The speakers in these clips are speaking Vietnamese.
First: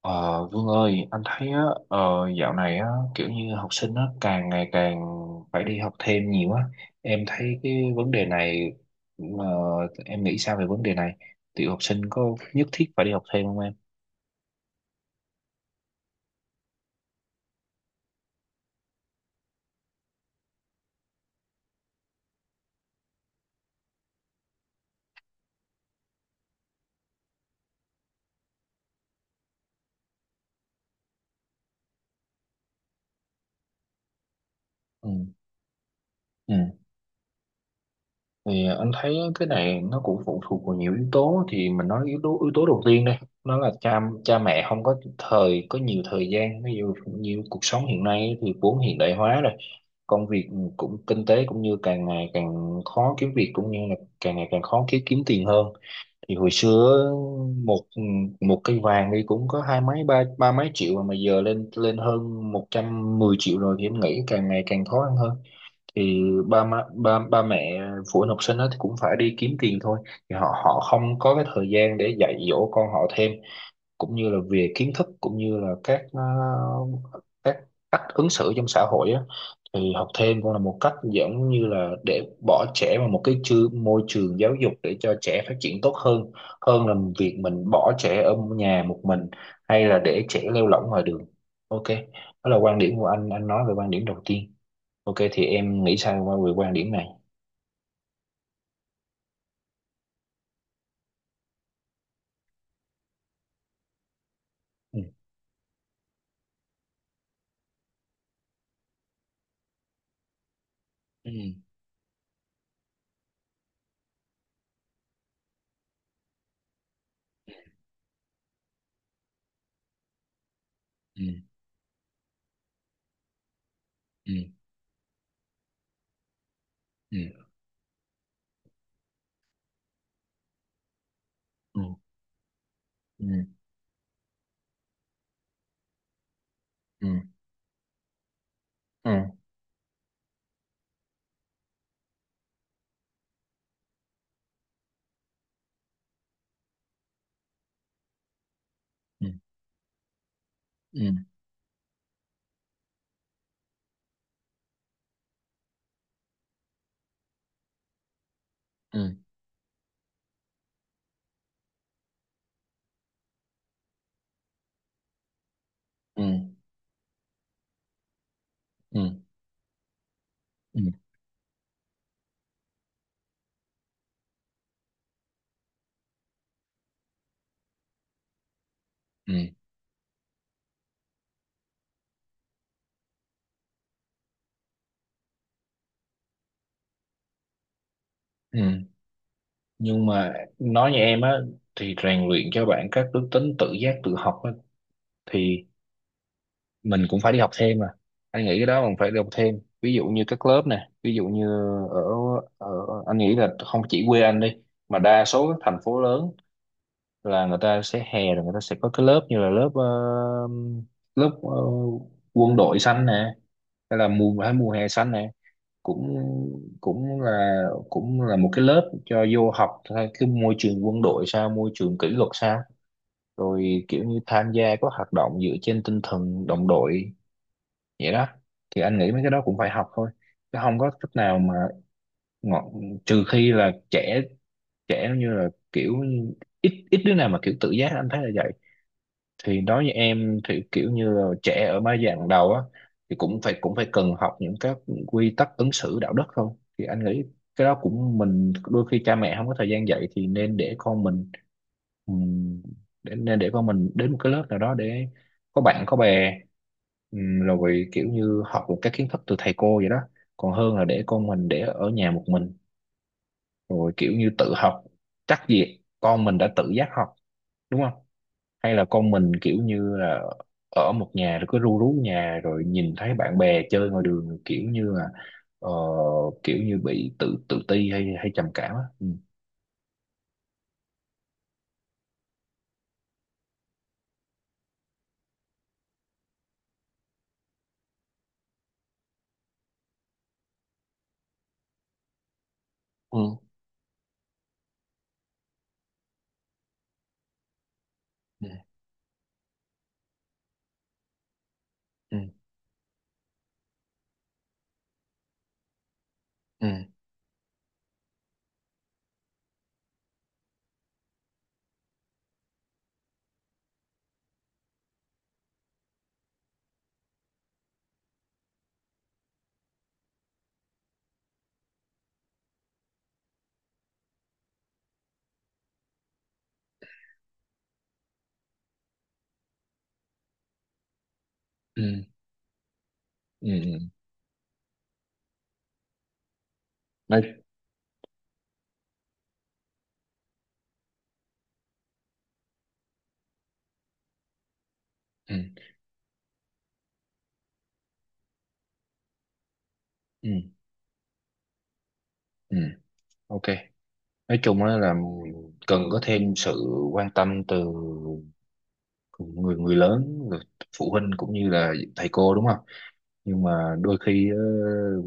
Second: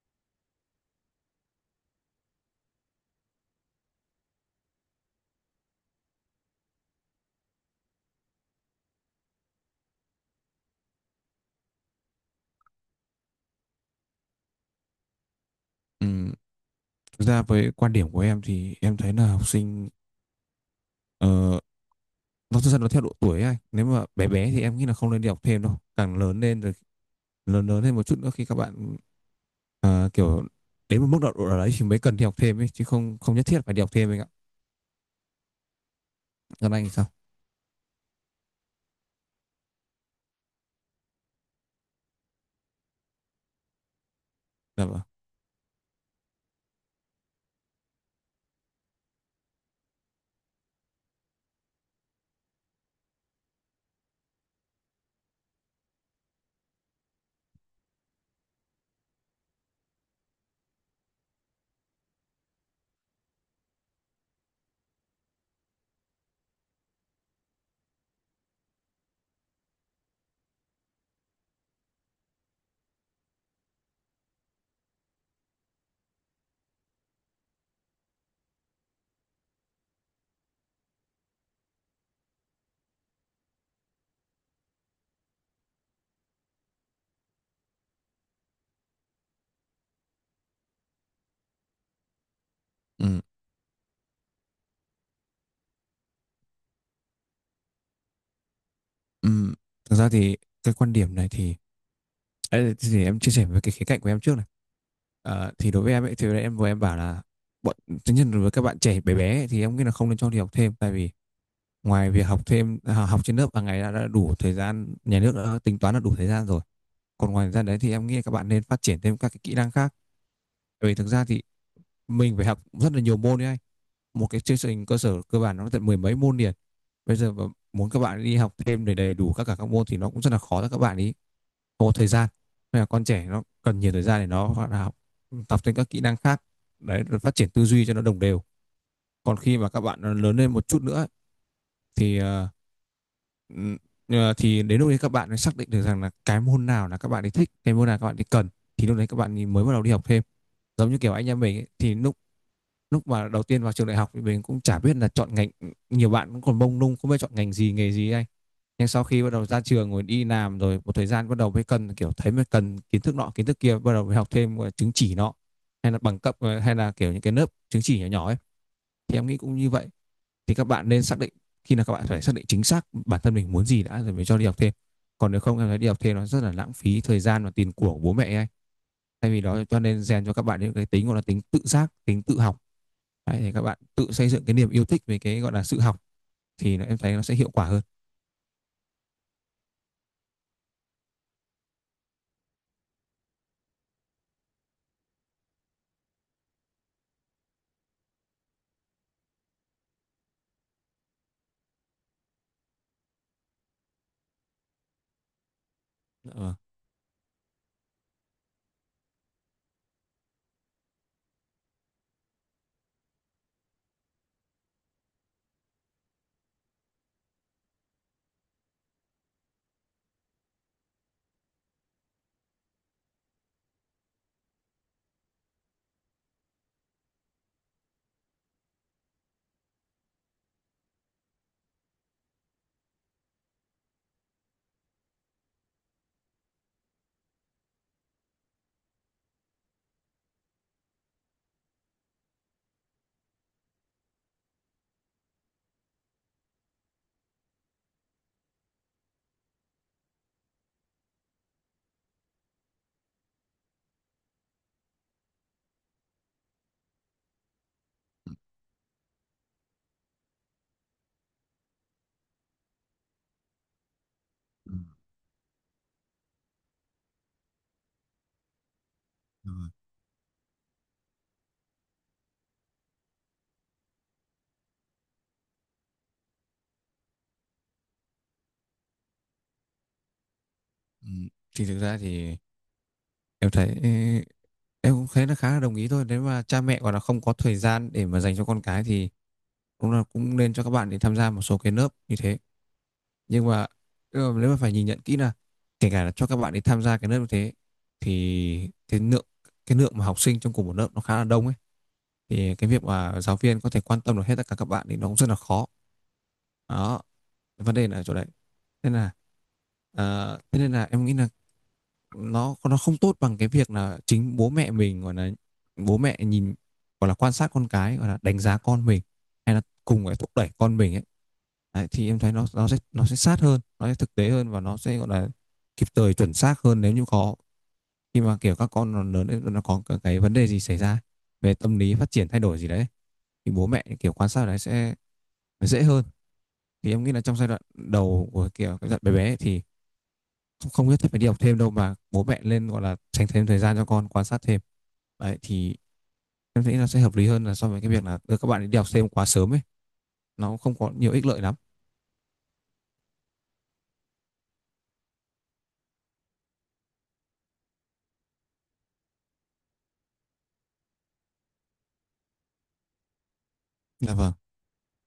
Ờ, Vương ơi, anh thấy á, ờ, dạo này á, kiểu như học sinh á, càng ngày càng phải đi học thêm nhiều á. Em thấy cái vấn đề này, ờ, em nghĩ sao về vấn đề này? Tiểu học sinh có nhất thiết phải đi học thêm không em? Ừm, thực ra với quan điểm của em thì em thấy là học sinh, ờ, nó thực ra nó theo độ tuổi ấy anh. Nếu mà bé bé thì em nghĩ là không nên đi học thêm đâu, càng lớn lên rồi lớn lớn lên một chút nữa, khi các bạn ờ, kiểu đến một mức độ độ nào đấy thì mới cần đi học thêm ấy, chứ không không nhất thiết phải đi học thêm anh ạ. Ừ. Còn Ừ. anh thì sao? Thì anh thấy cái này nó cũng phụ thuộc vào nhiều yếu tố, thì mình nói yếu tố đầu tiên đây, nó là cha cha mẹ không Dạ có vâng. thời, có nhiều thời gian. Ví dụ như cuộc sống hiện nay thì vốn hiện đại hóa rồi, công việc cũng, kinh tế cũng, như càng ngày càng khó kiếm việc, cũng như là càng ngày càng khó kiếm kiếm tiền hơn. Thì hồi xưa một một cây vàng đi cũng có hai mấy, ba ba mấy triệu, mà giờ lên lên hơn 110 triệu rồi, thì em nghĩ càng ngày càng khó ăn hơn. Thì ba má, ba ba mẹ, phụ huynh học sinh đó thì cũng phải đi kiếm tiền thôi. Thì họ họ không có cái thời gian để dạy dỗ con họ thêm, cũng như là về kiến thức, cũng như là các các cách ứng xử trong xã hội á. Thì học thêm cũng là một cách, giống như là để bỏ trẻ vào một cái môi trường giáo dục để cho trẻ phát triển tốt hơn, hơn là việc mình bỏ trẻ ở nhà một mình, hay là để trẻ lêu lỏng ngoài đường. Ok, đó là quan điểm của Ừm, anh nói về quan điểm đầu tiên. Ok, thì em nghĩ sao qua về quan điểm này? ừm. Thực ra thì cái quan điểm này thì ấy, thì em chia sẻ với cái khía cạnh của em trước này. Ừ. Ờ, thì đối với em ấy thì em vừa em bảo là bọn tất nhiên là với các bạn trẻ bé bé ấy, thì em nghĩ là không nên cho đi học thêm. Tại vì Ừ. ngoài việc học thêm à, học trên lớp hàng ngày đã đủ thời gian, nhà nước đã tính toán là đủ thời gian rồi. Còn ngoài ra đấy thì em nghĩ các bạn nên phát triển thêm các cái kỹ năng khác. Bởi vì thực Ừ. ra thì mình phải học rất là nhiều môn đấy anh. Một Ừ. cái chương trình cơ sở cơ bản nó tận mười mấy môn liền. Bây Ừ. giờ mà muốn các bạn đi học thêm để đầy đủ các cả các môn thì nó cũng rất là khó cho các bạn ý. Không có thời gian. Nên là con trẻ Ừ. nó cần nhiều thời gian để nó gọi là học tập thêm các kỹ năng khác. Đấy, Ừ. phát triển tư duy cho nó đồng đều. Ừ. Còn khi mà các bạn lớn lên một chút nữa thì ờ, thì đến lúc đấy các bạn mới xác định được rằng là cái môn nào là các bạn ấy thích, cái môn nào các bạn ấy cần, thì lúc đấy các Ừ. bạn ấy mới bắt đầu đi học thêm. Giống như Ừ. Ừ. kiểu anh em mình ấy, thì lúc lúc mà đầu tiên vào trường đại học thì mình cũng chả biết là chọn ngành, nhiều bạn cũng còn mông lung không biết chọn ngành gì nghề gì ấy anh. Nhưng sau Ừ. khi bắt đầu ra trường rồi đi làm rồi một thời gian, bắt đầu mới cần kiểu thấy mới cần kiến thức nọ kiến thức kia, bắt đầu mới học thêm gọi là chứng chỉ nọ hay là bằng Ừ. cấp, hay là kiểu những cái lớp chứng chỉ nhỏ nhỏ ấy, Ừ. thì em nghĩ cũng như vậy. Thì các Ừ. bạn nên xác định, khi nào các bạn phải xác định chính xác bản thân mình muốn gì đã rồi mới cho đi học thêm. Còn nếu không em thấy đi học thêm nó rất là lãng phí thời gian và tiền của bố mẹ ấy. Thay Ừ. vì đó cho nên rèn cho các bạn những cái tính gọi là tính tự giác, tính tự học. Đấy, thì các bạn tự xây dựng cái niềm yêu thích về cái gọi là sự học, thì nó, em thấy nó sẽ hiệu quả hơn. Ừ. Nhưng mà nói như em á, thì rèn luyện cho bạn các đức tính tự giác, tự học á, thì mình cũng phải đi học thêm mà. Anh nghĩ cái đó mình phải đi học thêm. Ví dụ như các lớp nè, ví dụ như ở ở anh nghĩ là không chỉ quê anh đi, mà đa số các thành phố lớn Ờ. là người ta sẽ, hè rồi người ta sẽ có cái lớp như là lớp lớp quân đội xanh nè, hay là mùa hè xanh nè, cũng cũng là cũng là một cái lớp cho vô học theo cái môi trường quân đội sao, môi trường kỷ luật sao, rồi kiểu như tham gia có hoạt động dựa trên tinh thần đồng đội vậy đó. Thì anh nghĩ mấy cái đó cũng phải học thôi, chứ không có cách nào mà, ngọn trừ khi là trẻ, trẻ như là kiểu ít ít đứa nào mà kiểu tự giác, anh thấy là vậy. Thì đối với em thì kiểu như là trẻ ở mấy giai đoạn đầu á, thì cũng phải cần học những quy tắc ứng xử đạo đức thôi. Thì anh nghĩ cái đó cũng, mình, đôi khi cha mẹ không có thời gian dạy thì nên để con mình, ừm, nên để con mình đến một cái lớp nào đó để có bạn có bè, rồi kiểu như học được các kiến thức từ thầy cô vậy đó, còn hơn là để con mình để ở nhà một mình, rồi kiểu như tự học, chắc gì con mình đã tự giác học, đúng không? Hay là con mình Ừ. kiểu như là ở một nhà rồi cứ ru rú nhà, rồi nhìn thấy bạn bè chơi ngoài đường, kiểu như là ờ, kiểu như bị tự tự ti, hay hay trầm cảm á. Ừ. Ừ. Thì thực ra thì em thấy em cũng thấy nó khá là đồng ý thôi. Nếu mà cha mẹ còn là không có thời gian để mà dành cho con cái thì cũng là cũng nên cho các bạn để tham gia một số cái lớp như thế. Ừ. nhưng mà nhưng mà nếu mà phải nhìn nhận kỹ là kể cả là cho các bạn đi tham gia cái lớp như thế, thì cái lượng mà học sinh trong cùng một lớp nó khá là đông ấy, Ừ. thì cái việc mà giáo viên có thể quan tâm được hết tất cả các bạn thì nó cũng rất là khó. Ừ. Ừ. Đó, vấn đề là ở chỗ đấy. Nên là thế nên là em nghĩ là nó không tốt bằng cái việc là chính bố mẹ mình gọi là, bố mẹ nhìn gọi là quan sát con cái, gọi là đánh giá con mình, hay là cùng phải thúc đẩy con mình ấy. Đấy, thì em thấy nó sẽ sát hơn, nó sẽ thực tế hơn, và nó sẽ gọi là kịp thời chuẩn xác hơn nếu như có khi mà kiểu các con nó lớn lên nó có cái vấn đề gì xảy ra về tâm lý Ừ. phát triển thay đổi gì đấy, Ừ. thì bố Ừ. mẹ kiểu quan sát đấy sẽ dễ hơn. Thì em nghĩ là nói trong giai đoạn đầu của kiểu cái giai đoạn bé bé ấy thì không, không biết phải đi học thêm đâu mà bố mẹ lên gọi là dành thêm thời gian cho con, quan sát thêm. Ừ, Đấy, thì em nghĩ là sẽ hợp lý hơn là so với cái việc là đưa các bạn ấy đi học thêm quá sớm ấy, ừ, nó không có nhiều ích lợi lắm. ừ, ok. Nói chung á là cần có thêm sự quan tâm từ người người lớn, người phụ huynh, cũng như là thầy cô, đúng không? Nhưng mà đôi Dạ khi vâng.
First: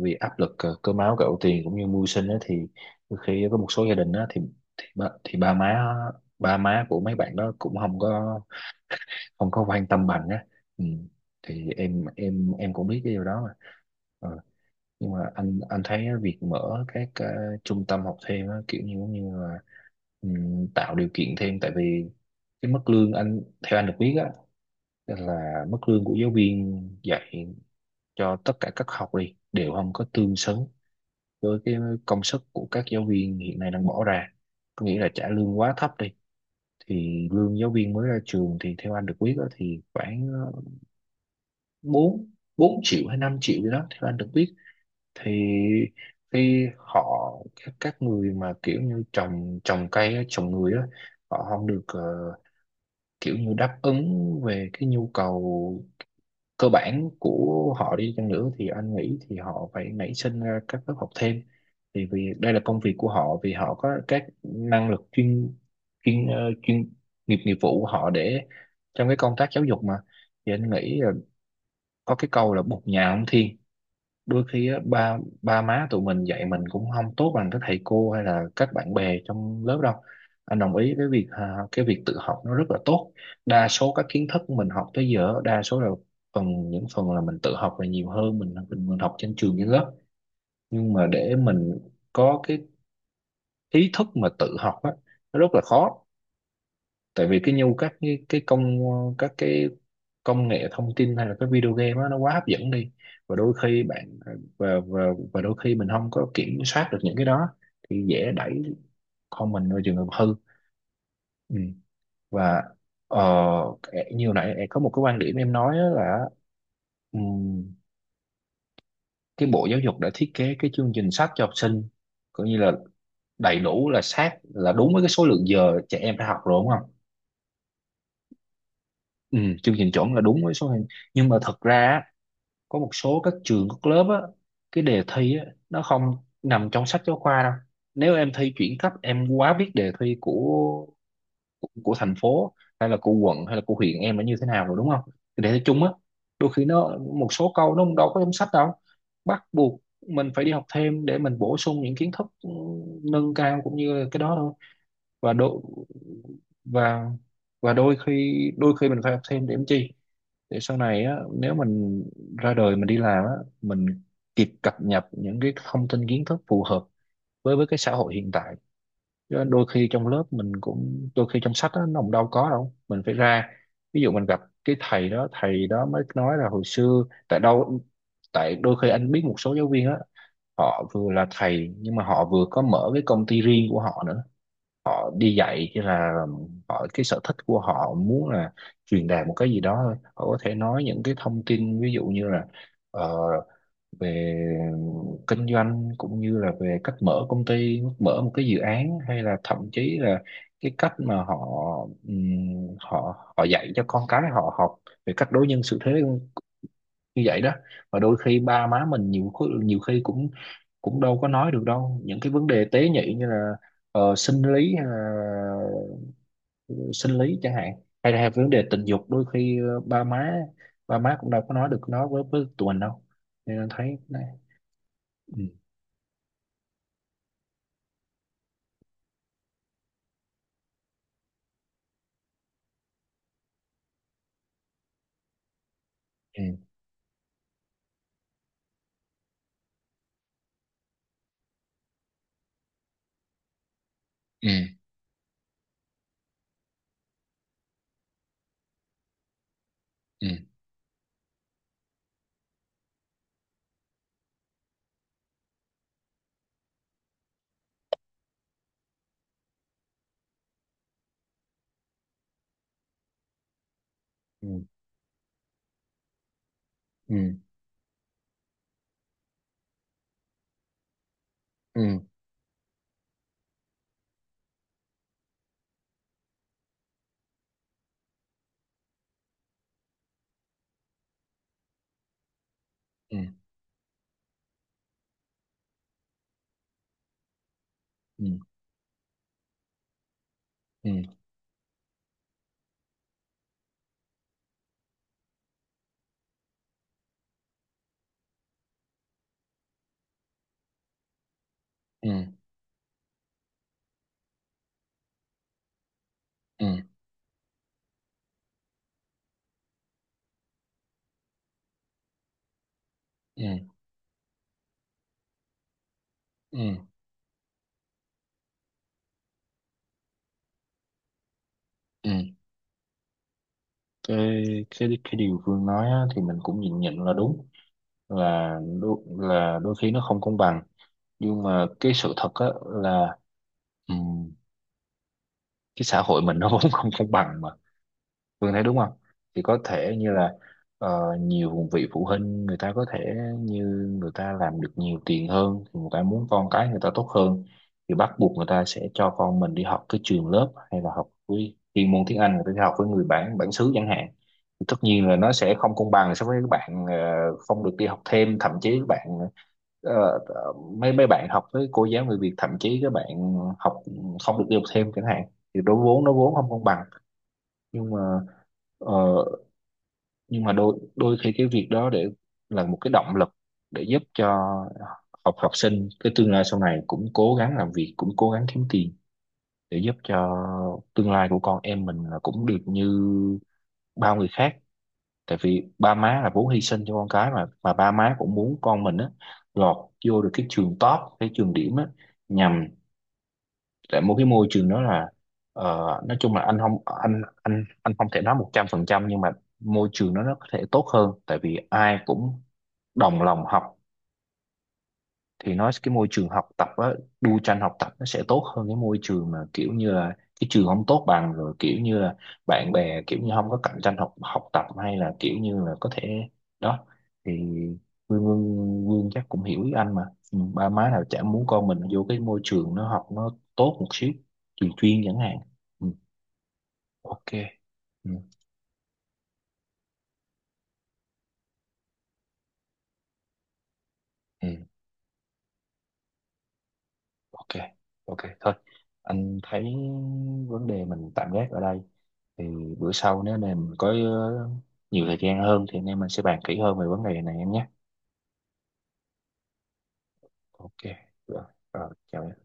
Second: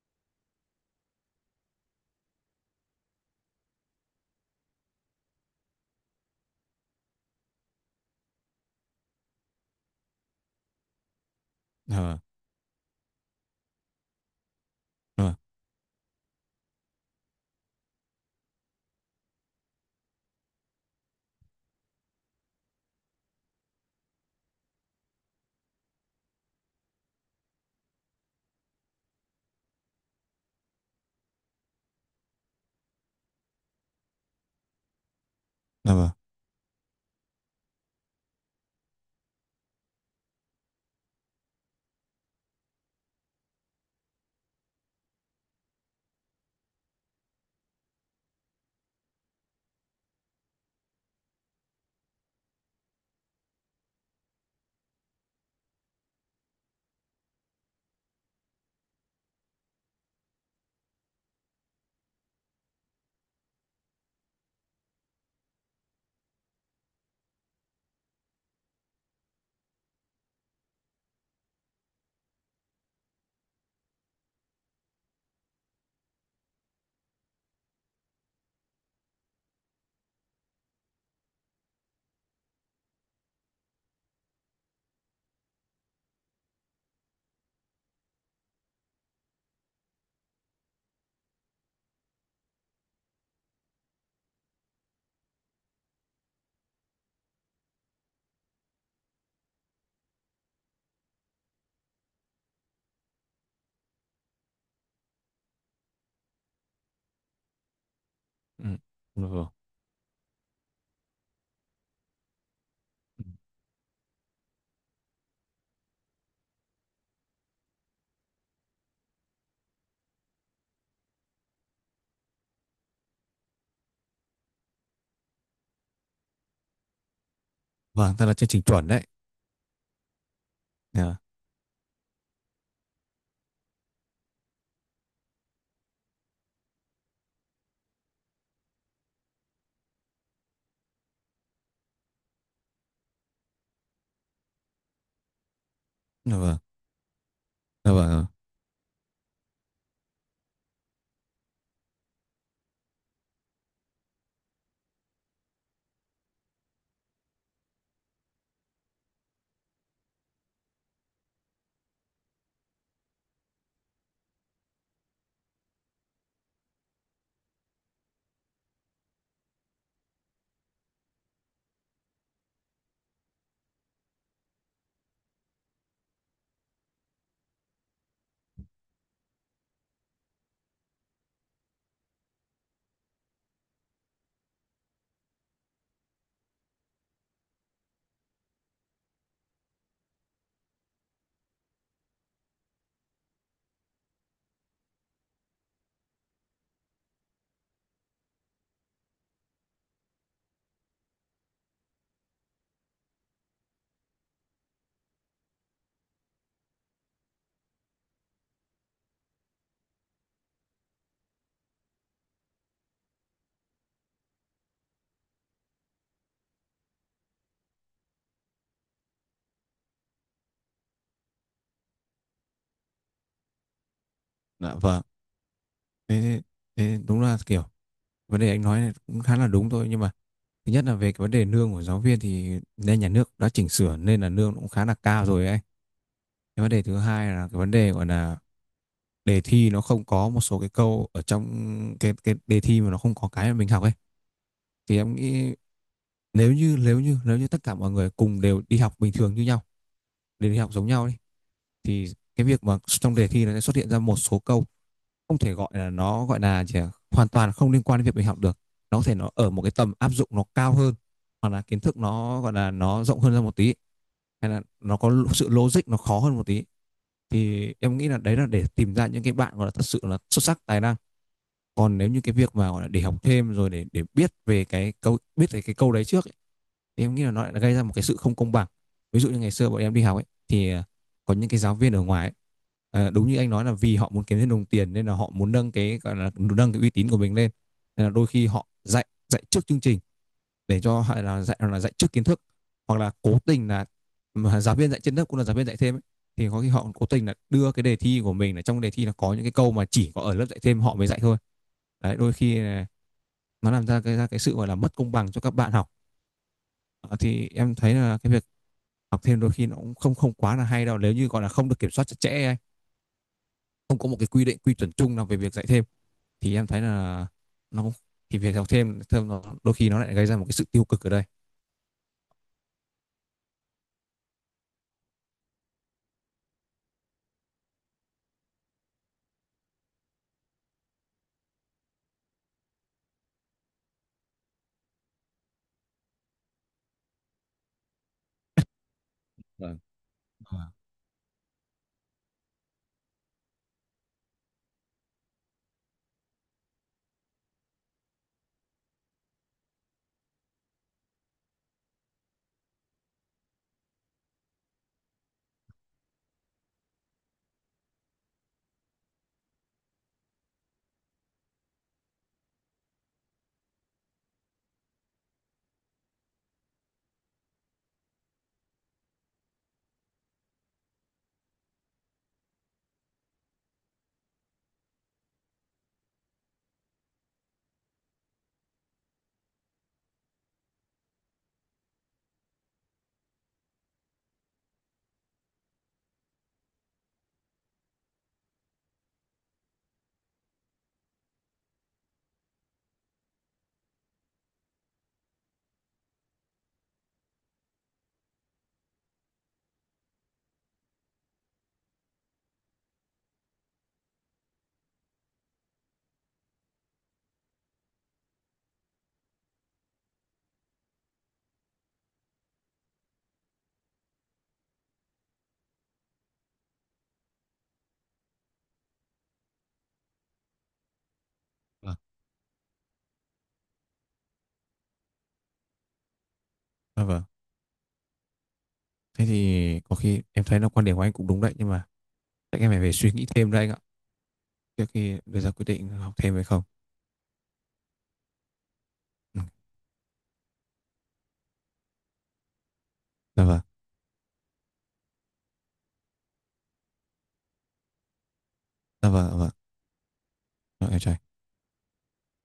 vì áp lực cơm áo gạo tiền cũng như mưu sinh á, thì đôi khi có một số gia đình á, thì thì ba má, ba má của mấy bạn đó cũng không có quan tâm bằng á. Ừ. Thì Dạ em vâng. em em cũng biết cái điều đó mà. Ờ, nhưng mà Dạ vâng. anh thấy á, việc mở các trung tâm học thêm á, kiểu như giống như là tạo điều kiện thêm. Tại vì cái mức lương, anh theo anh được biết á, là mức lương của giáo viên dạy cho tất cả các học đi đều không có tương xứng với cái công sức của các giáo viên hiện nay đang bỏ ra, có nghĩa là trả lương quá thấp Dạ đi. vâng. Thì lương giáo viên mới ra trường thì theo anh được biết đó, thì khoảng ờ, 4 4 triệu hay 5 triệu gì đó theo anh được biết. Thì khi họ, các người mà kiểu như trồng trồng cây á, trồng người á, họ không được kiểu như đáp ứng về cái nhu cầu cơ bản của họ đi chăng nữa, thì anh nghĩ thì họ phải nảy sinh ra các lớp học thêm. Thì vì đây là công việc của họ, vì họ có các năng lực chuyên chuyên ờ, chuyên nghiệp, nghiệp vụ của họ để trong cái công tác giáo dục mà. Thì anh nghĩ là có cái câu là bụt nhà không thiên. Đôi khi á, ba ba má tụi mình dạy mình cũng không tốt bằng các thầy cô hay là các bạn bè trong lớp đâu. Anh đồng ý với việc à, cái việc tự học nó rất là tốt. Đa số các kiến thức mình học tới giờ đa số là những phần là mình tự học là nhiều hơn mình học trên trường trên lớp. Nhưng mà để mình có cái ý thức mà tự học á, nó rất là khó. Tại vì cái nhu các cái công nghệ thông tin hay là cái video game đó, nó quá hấp dẫn đi. Và đôi khi bạn ờ, và đôi khi mình không có kiểm soát được những cái đó, thì dễ Ừ. đẩy Dạ vâng. con mình vào trường hợp hư. Ừ. và ờ, Ừ. Như hồi nãy có một cái quan điểm em nói á là ừm, cái bộ giáo dục đã thiết kế cái chương trình sách cho học sinh coi như là đầy đủ, là sát, là đúng với cái số lượng giờ trẻ em phải học rồi, đúng không? Vâng, thật là chương trình chuẩn đấy. Ừ, chương trình chuẩn là đúng với số lượng. Dạ. Nhưng mà thật ra á, có một số các trường, các lớp á, cái đề thi á nó không nằm trong sách giáo khoa đâu. Nếu em thi chuyển cấp em quá biết đề thi của của thành phố, hay là của quận, hay là của huyện em nó như thế nào rồi, đúng không, cái đề thi chung á. Dạ Đôi vâng. khi nó một số câu nó Dạ đâu có vâng. trong sách đâu, bắt buộc mình phải đi học thêm để mình bổ sung những kiến thức nâng cao, cũng như là cái đó thôi. Và đôi và và đôi khi mình phải học thêm để làm chi, để sau này á, nếu mình ra đời mình đi làm á, mình kịp cập nhật những cái thông tin kiến thức phù hợp với cái xã hội hiện tại. Chứ đôi khi trong lớp mình cũng, đôi khi trong sách á, nó cũng đâu có đâu, mình phải ra. Ví dụ mình gặp cái thầy đó, mới nói là hồi xưa tại đâu. Tại đôi khi anh biết một số giáo viên á, họ vừa là thầy nhưng mà họ vừa có mở cái công ty riêng của họ nữa. Đi dạy chỉ là họ, cái sở thích của họ muốn là truyền đạt một cái gì đó thôi. Họ có thể nói những cái thông tin, ví dụ như là ờ, về kinh doanh, cũng như là về cách mở công ty, mở một cái dự án, hay là thậm chí là cái cách mà họ họ họ dạy cho con cái họ học về cách đối nhân xử thế như vậy đó. Và đôi khi ba má mình nhiều khi cũng cũng đâu có nói được đâu những cái vấn đề tế nhị, như là ờ, sinh lý hay là sinh lý chẳng hạn, hay là vấn đề tình dục. Đôi khi ba má cũng đâu có nói được nó với tụi mình đâu, nên anh thấy nó-. Dạ vâng. Ừ. Thế, thế, thế đúng là kiểu vấn đề anh nói này cũng khá là đúng thôi, nhưng mà thứ nhất là về cái vấn đề lương của giáo viên thì nên nhà nước đã chỉnh sửa nên là lương cũng khá là cao rồi ấy. Ừ. Cái vấn đề thứ hai là cái vấn đề gọi là đề thi nó không có một số cái câu ở trong cái đề thi mà nó không có cái mà mình học ấy. Ừ. Thì em nghĩ, nếu như tất cả mọi người cùng đều đi học bình thường như nhau, Ừ. đều đi học giống nhau đi, thì cái việc mà trong đề thi nó sẽ xuất hiện ra một số câu không thể gọi là, nó gọi là chỉ là hoàn toàn không liên quan đến việc mình học được, nó có thể nó ở một cái tầm áp dụng nó cao hơn, hoặc là kiến thức nó gọi là nó rộng hơn ra một tí, hay là nó có sự logic nó khó hơn một tí, Ừ. thì em nghĩ là đấy là để tìm ra những cái bạn gọi là thật sự là xuất sắc tài năng. Còn Ừ. nếu như cái việc mà gọi là để học thêm rồi để biết về cái câu đấy trước ấy, thì em nghĩ là nó lại gây ra một cái sự không công bằng. Ví dụ như ngày xưa bọn em đi học ấy thì có những cái giáo viên ở ngoài ấy, à, Ừ. đúng như Ừ. anh nói là vì họ muốn kiếm thêm đồng tiền nên là họ muốn nâng cái gọi là nâng cái uy tín của mình lên, nên là đôi khi họ dạy dạy trước chương trình, để Ừ. cho hay là dạy trước kiến thức, hoặc là cố tình là giáo viên dạy trên lớp cũng là giáo viên dạy thêm ấy. Thì có khi họ cố tình là đưa cái đề thi của mình là trong đề thi là có những cái câu mà chỉ có ở lớp dạy thêm họ mới dạy thôi. Ừ. Đấy, Ừ. đôi khi nó làm ra cái sự gọi là mất công bằng cho các bạn học. Ừ. Ờ, thì em thấy là cái việc học thêm đôi khi nó cũng không không quá là hay đâu nếu như gọi là không được kiểm soát chặt chẽ, Ừ. không có một cái quy định quy chuẩn chung nào về việc dạy thêm, thì em Ừ. thấy là nó thì việc học thêm thêm nó đôi khi nó lại gây ra một cái sự tiêu cực ở đây. Ừ. cái cái điều Phương nói á, thì mình cũng nhìn nhận là đúng, là đôi khi nó không công bằng. Nhưng mà cái sự thật á là ừm, cái xã hội mình nó vốn không công bằng mà, Phương thấy đúng không? Thì có Vâng. thể như là Ờ. Nhiều vị phụ huynh người ta có thể như người ta làm được nhiều tiền hơn thì người ta muốn con cái người ta tốt hơn, thì bắt buộc người ta sẽ cho con mình đi học cái trường lớp, hay là học với chuyên môn tiếng Anh người ta đi học với người bản bản xứ chẳng hạn. Thì tất nhiên là nó sẽ không công bằng so với các bạn không được đi học thêm, thậm chí các bạn ờ, ờ, mấy mấy bạn học với cô giáo người Việt, thậm chí các bạn học không được đi học thêm chẳng hạn, thì đối vốn nó vốn không công bằng. Nhưng mà ờ, đôi đôi khi cái việc đó để là một cái động lực để giúp cho học học sinh, cái tương lai sau này cũng cố gắng làm việc, cũng cố gắng kiếm tiền để giúp cho tương lai của con em mình là cũng được như bao người khác. Tại vì ba má là vốn hy sinh cho con cái mà, ba má cũng muốn con mình á lọt vô được cái trường top, cái trường điểm á, nhằm tại một cái môi trường đó là ờ, nói chung là anh không thể nói 100%. Nhưng mà môi trường đó nó có thể tốt hơn, tại vì ai cũng đồng lòng học. Thì nói cái môi trường học tập á, đu tranh học tập nó sẽ tốt hơn cái môi trường mà kiểu như là cái trường không tốt bằng, rồi kiểu như là bạn bè kiểu như không có cạnh tranh học học tập, hay là kiểu như là có thể, đó. Thì Vương Vương, Vương chắc cũng hiểu ý anh mà. Ừ, ba má nào chả muốn con mình Ờ, vô cái môi trường nó học nó tốt một xíu, trường chuyên chẳng hạn. Ừ, à, vâng. ok. Ừ, Thế thì có khi em thấy là quan điểm của anh cũng đúng đấy, nhưng mà chắc em phải về suy nghĩ thêm đấy anh ạ, ừ. trước khi đưa ra quyết định học thêm hay không. Ok. Ok thôi, anh Ừ. thấy vấn đề mình tạm gác ở đây. Thì bữa sau nếu anh Dạ vâng, em có nhiều thời gian hơn thì anh em mình sẽ bàn kỹ hơn về vấn đề này em nhé. dạ vâng, dạ vâng. Ok. Rồi, em chào anh. Rồi, rồi chào em.